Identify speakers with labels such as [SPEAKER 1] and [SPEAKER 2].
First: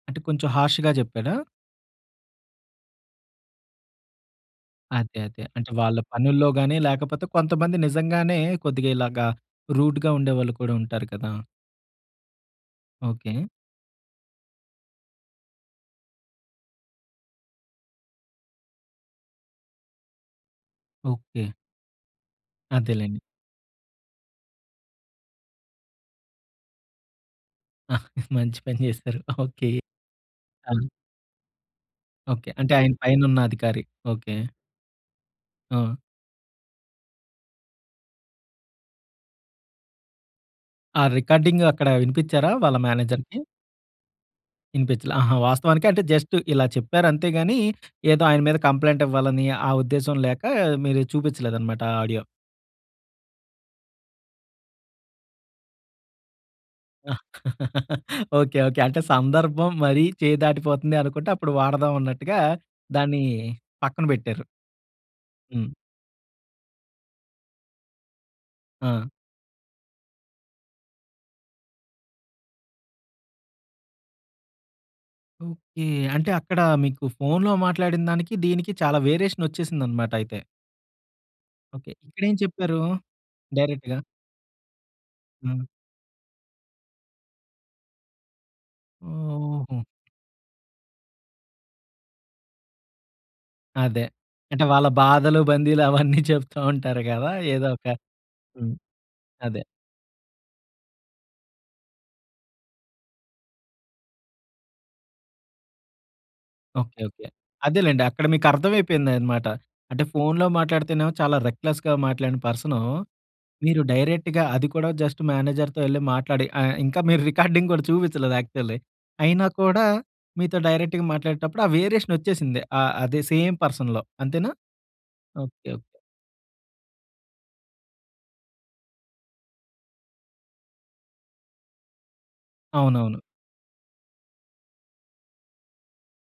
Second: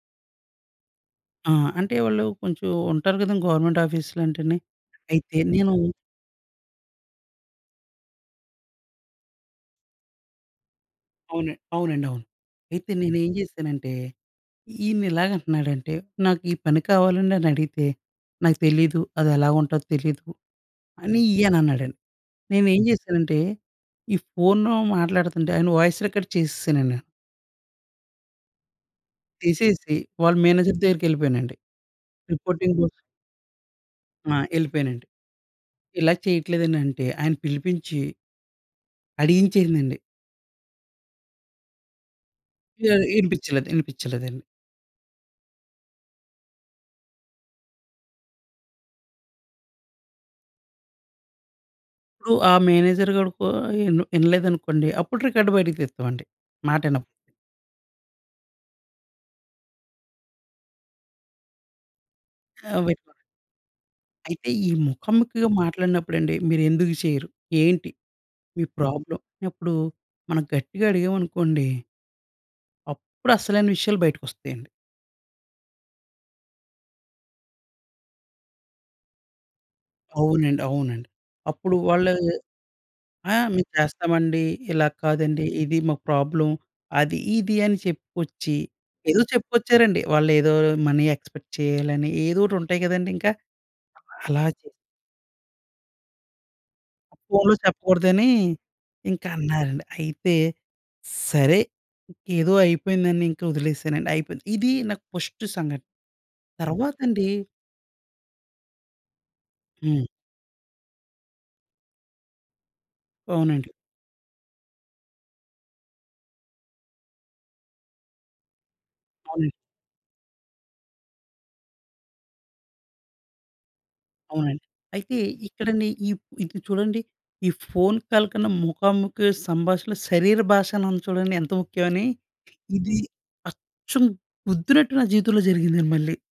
[SPEAKER 1] అంటే, కొంచెం హార్శ్‌గ చెప్పాడా?
[SPEAKER 2] ఆ! అంటే, వాళ్ళూ కొంచుం ఉంటారు గదండి గవర్నమెంట్ ఆఫీసులంటేనే.
[SPEAKER 1] అదే,
[SPEAKER 2] అయితే,
[SPEAKER 1] అదే. అంటే,
[SPEAKER 2] నేనూ
[SPEAKER 1] వాళ్ళ పనుల్లో గానీ, లేకపోతే కొంతమంది నిజంగానే కొద్దిగా ఇలాగ రూడ్‌గా ఉండేవాళ్ళు కూడా ఉంటారు కదా!
[SPEAKER 2] అవునండి. అవునండి. అవును. అయితే, నేనేం
[SPEAKER 1] ఓకే.
[SPEAKER 2] చేశానంటే, ఈయన్నిలాగంటన్నాడంటే, నాకు ఈ పని కావాలండనడిగితే, "నాకు తెలీదు అదెలా ఉంటదో తెలీదు" అనీ
[SPEAKER 1] ఓకే.
[SPEAKER 2] ఈయనన్నాడండి. నేనేం
[SPEAKER 1] అదేలెండి.
[SPEAKER 2] జేశానంటే, ఈ ఫోన్‌లో మాట్లాడతంటే ఆయన వాయిస్ రికార్డ్ చేసేశానండి.
[SPEAKER 1] మంచి పని జేశారు. ఓకే.
[SPEAKER 2] తీసేసి, వాళ్ళ
[SPEAKER 1] ఆ!
[SPEAKER 2] మేనేజర్ దగ్గరికెళ్ళిపోయానండి.
[SPEAKER 1] ఓకే. అంటే,
[SPEAKER 2] రిపోర్టింగు
[SPEAKER 1] ఆయన పైనున్న అధికారి. ఓకే.
[SPEAKER 2] ఆ! యెళ్ళిపోయానండి.
[SPEAKER 1] ఆ!
[SPEAKER 2] ఇలా చెయట్లేదండంటే, ఆయన పిలిపించి... అడిగించేసిందండి.
[SPEAKER 1] ఆ రికార్డింగ్ అక్కడా వినిపిచ్చారా వాళ్ళ
[SPEAKER 2] వే
[SPEAKER 1] మేనేజర్‌కి?
[SPEAKER 2] వినిపిచ్చలేదు. ఇనిపిచ్చలేదండి.
[SPEAKER 1] వినిపిచ్చలా. ఆహా! వాస్తవానికి అంటే, జస్ట్ ఇలా చెప్పారంతే గానీ, ఏదో ఆయన మీద కంప్లెయింటివ్వాలనీ, ఆ ఉద్దేశం లేకా మీరిది చూపిచ్చలేదనమాట ఆ ఆడియో.
[SPEAKER 2] ఇప్పుడూ ఆ మేనేజర్ గాడు కో ఇన్ ఇనలేదనుకోండీ, అప్పుడు రికార్డ్ బయటకు తీత్తామండి, మాటిన
[SPEAKER 1] ఓకే. ఓకే. అంటే, సందర్భం మరీ చెయ్యి దాటిపోతుంది అనుకుంటే, అప్పుడు వాడదావన్నట్టుగా
[SPEAKER 2] ఆహ్, [unintelligible]
[SPEAKER 1] దాన్నీ పక్కన బెట్టారు.
[SPEAKER 2] అయితే, ఈ ముఖాముఖిగా
[SPEAKER 1] హ్మ్.
[SPEAKER 2] మాట్లాడినప్పుడండి. మీరెందుకు చెయరు? ఏంటి మీ
[SPEAKER 1] ఆ!
[SPEAKER 2] ప్రాబ్లమ్? అప్పుడు మనం గట్టిగా అడిగావనుకోండి... అప్పుడసలైన విషయాలు బయటికొస్తయండి.
[SPEAKER 1] ఓకే. అంటే అక్కడా మీకు ఫోన్‌లో మాట్లాడిన దానికి, దీనికి చాలా వేరియేషనొచ్చేసిందనమాటయితే.
[SPEAKER 2] అవునండి. అవునండి. అప్పుడు
[SPEAKER 1] ఓకే.
[SPEAKER 2] వాళ్ళా
[SPEAKER 1] ఇక్కడేం చెప్పారూ
[SPEAKER 2] ఆ! మేము
[SPEAKER 1] డైరెక్ట్‌గా?
[SPEAKER 2] చేస్తామండి, ఇలాగ కాదండి,
[SPEAKER 1] హ్మ్.
[SPEAKER 2] ఇది మాకు ప్రాబ్లమ్, అది ఇది అని చెప్పుకొచ్చి, ఏదో
[SPEAKER 1] ఓహ్! ఓహో!
[SPEAKER 2] చెప్పుకొచ్చారండి. వాళ్ళేదో మనీ ఎక్స్పెక్ట్ చెయ్యాలని ఏదోటుంటయి గదండింక.
[SPEAKER 1] అదే.
[SPEAKER 2] అలా
[SPEAKER 1] అంటే,
[SPEAKER 2] చేసి
[SPEAKER 1] వాళ్ళ బాధలు, బందీలు అవన్నీ చెప్తూ ఉంటారు గదా
[SPEAKER 2] ఫోన్‌లో
[SPEAKER 1] ఏదో ఒక
[SPEAKER 2] చెప్పకూడదని
[SPEAKER 1] హ్మ్. అదే.
[SPEAKER 2] ఇంకన్నారండి. అయితే, సరే ఏదో అయిపోయిందనింక ఒదిలేసానండి. అయిపోయింది. ఇదీ నాకు ఫస్టు సంఘటన.
[SPEAKER 1] Okay okay.
[SPEAKER 2] తర్వాతండీ
[SPEAKER 1] అదేలెండి. అక్కడ మీకర్దమైపోయింది అనమాట. అంటే,
[SPEAKER 2] హ్మ్.
[SPEAKER 1] ఫోన్‌లో మాట్లాడితేనేమో చాలా రెక్లెస్‌గా మాట్లాడిన పర్సనూ,
[SPEAKER 2] అవునండి.
[SPEAKER 1] మీరు డైరెక్ట్‌గా. అది కూడా జస్ట్ మేనేజర్‌తో యెళ్లి మాట్లాడి ఆహ్, ఇంకా మీరు రికార్డింగ్ గూడా చూపిచ్చలేదు యాక్చువల్లీ. అయినా
[SPEAKER 2] అవునండి.
[SPEAKER 1] కూడా మీతో డైరెక్ట్‌గా మాట్లాడేటప్పుడు, ఆ వేరియేషనొచ్చేసింది. ఆహ్, అదే సేమ్ పర్సన్‌లో. అంతేనా?
[SPEAKER 2] అవునండి. అయితే
[SPEAKER 1] ఓకే.
[SPEAKER 2] ఇక్కడండి,
[SPEAKER 1] ఓకే.
[SPEAKER 2] ఇ ఇపుడు చూడండి, ఈ ఫోన్ కాల్ కన్నా, ముఖాముఖి సంభాషణలు శరీర భాషణుంది చూడండి ఏంత ముఖ్యమని. ఇది
[SPEAKER 1] అవునవును.
[SPEAKER 2] అచ్చు గుద్దినట్టు నా జీవితంలో జరిగింది మళ్ళీ.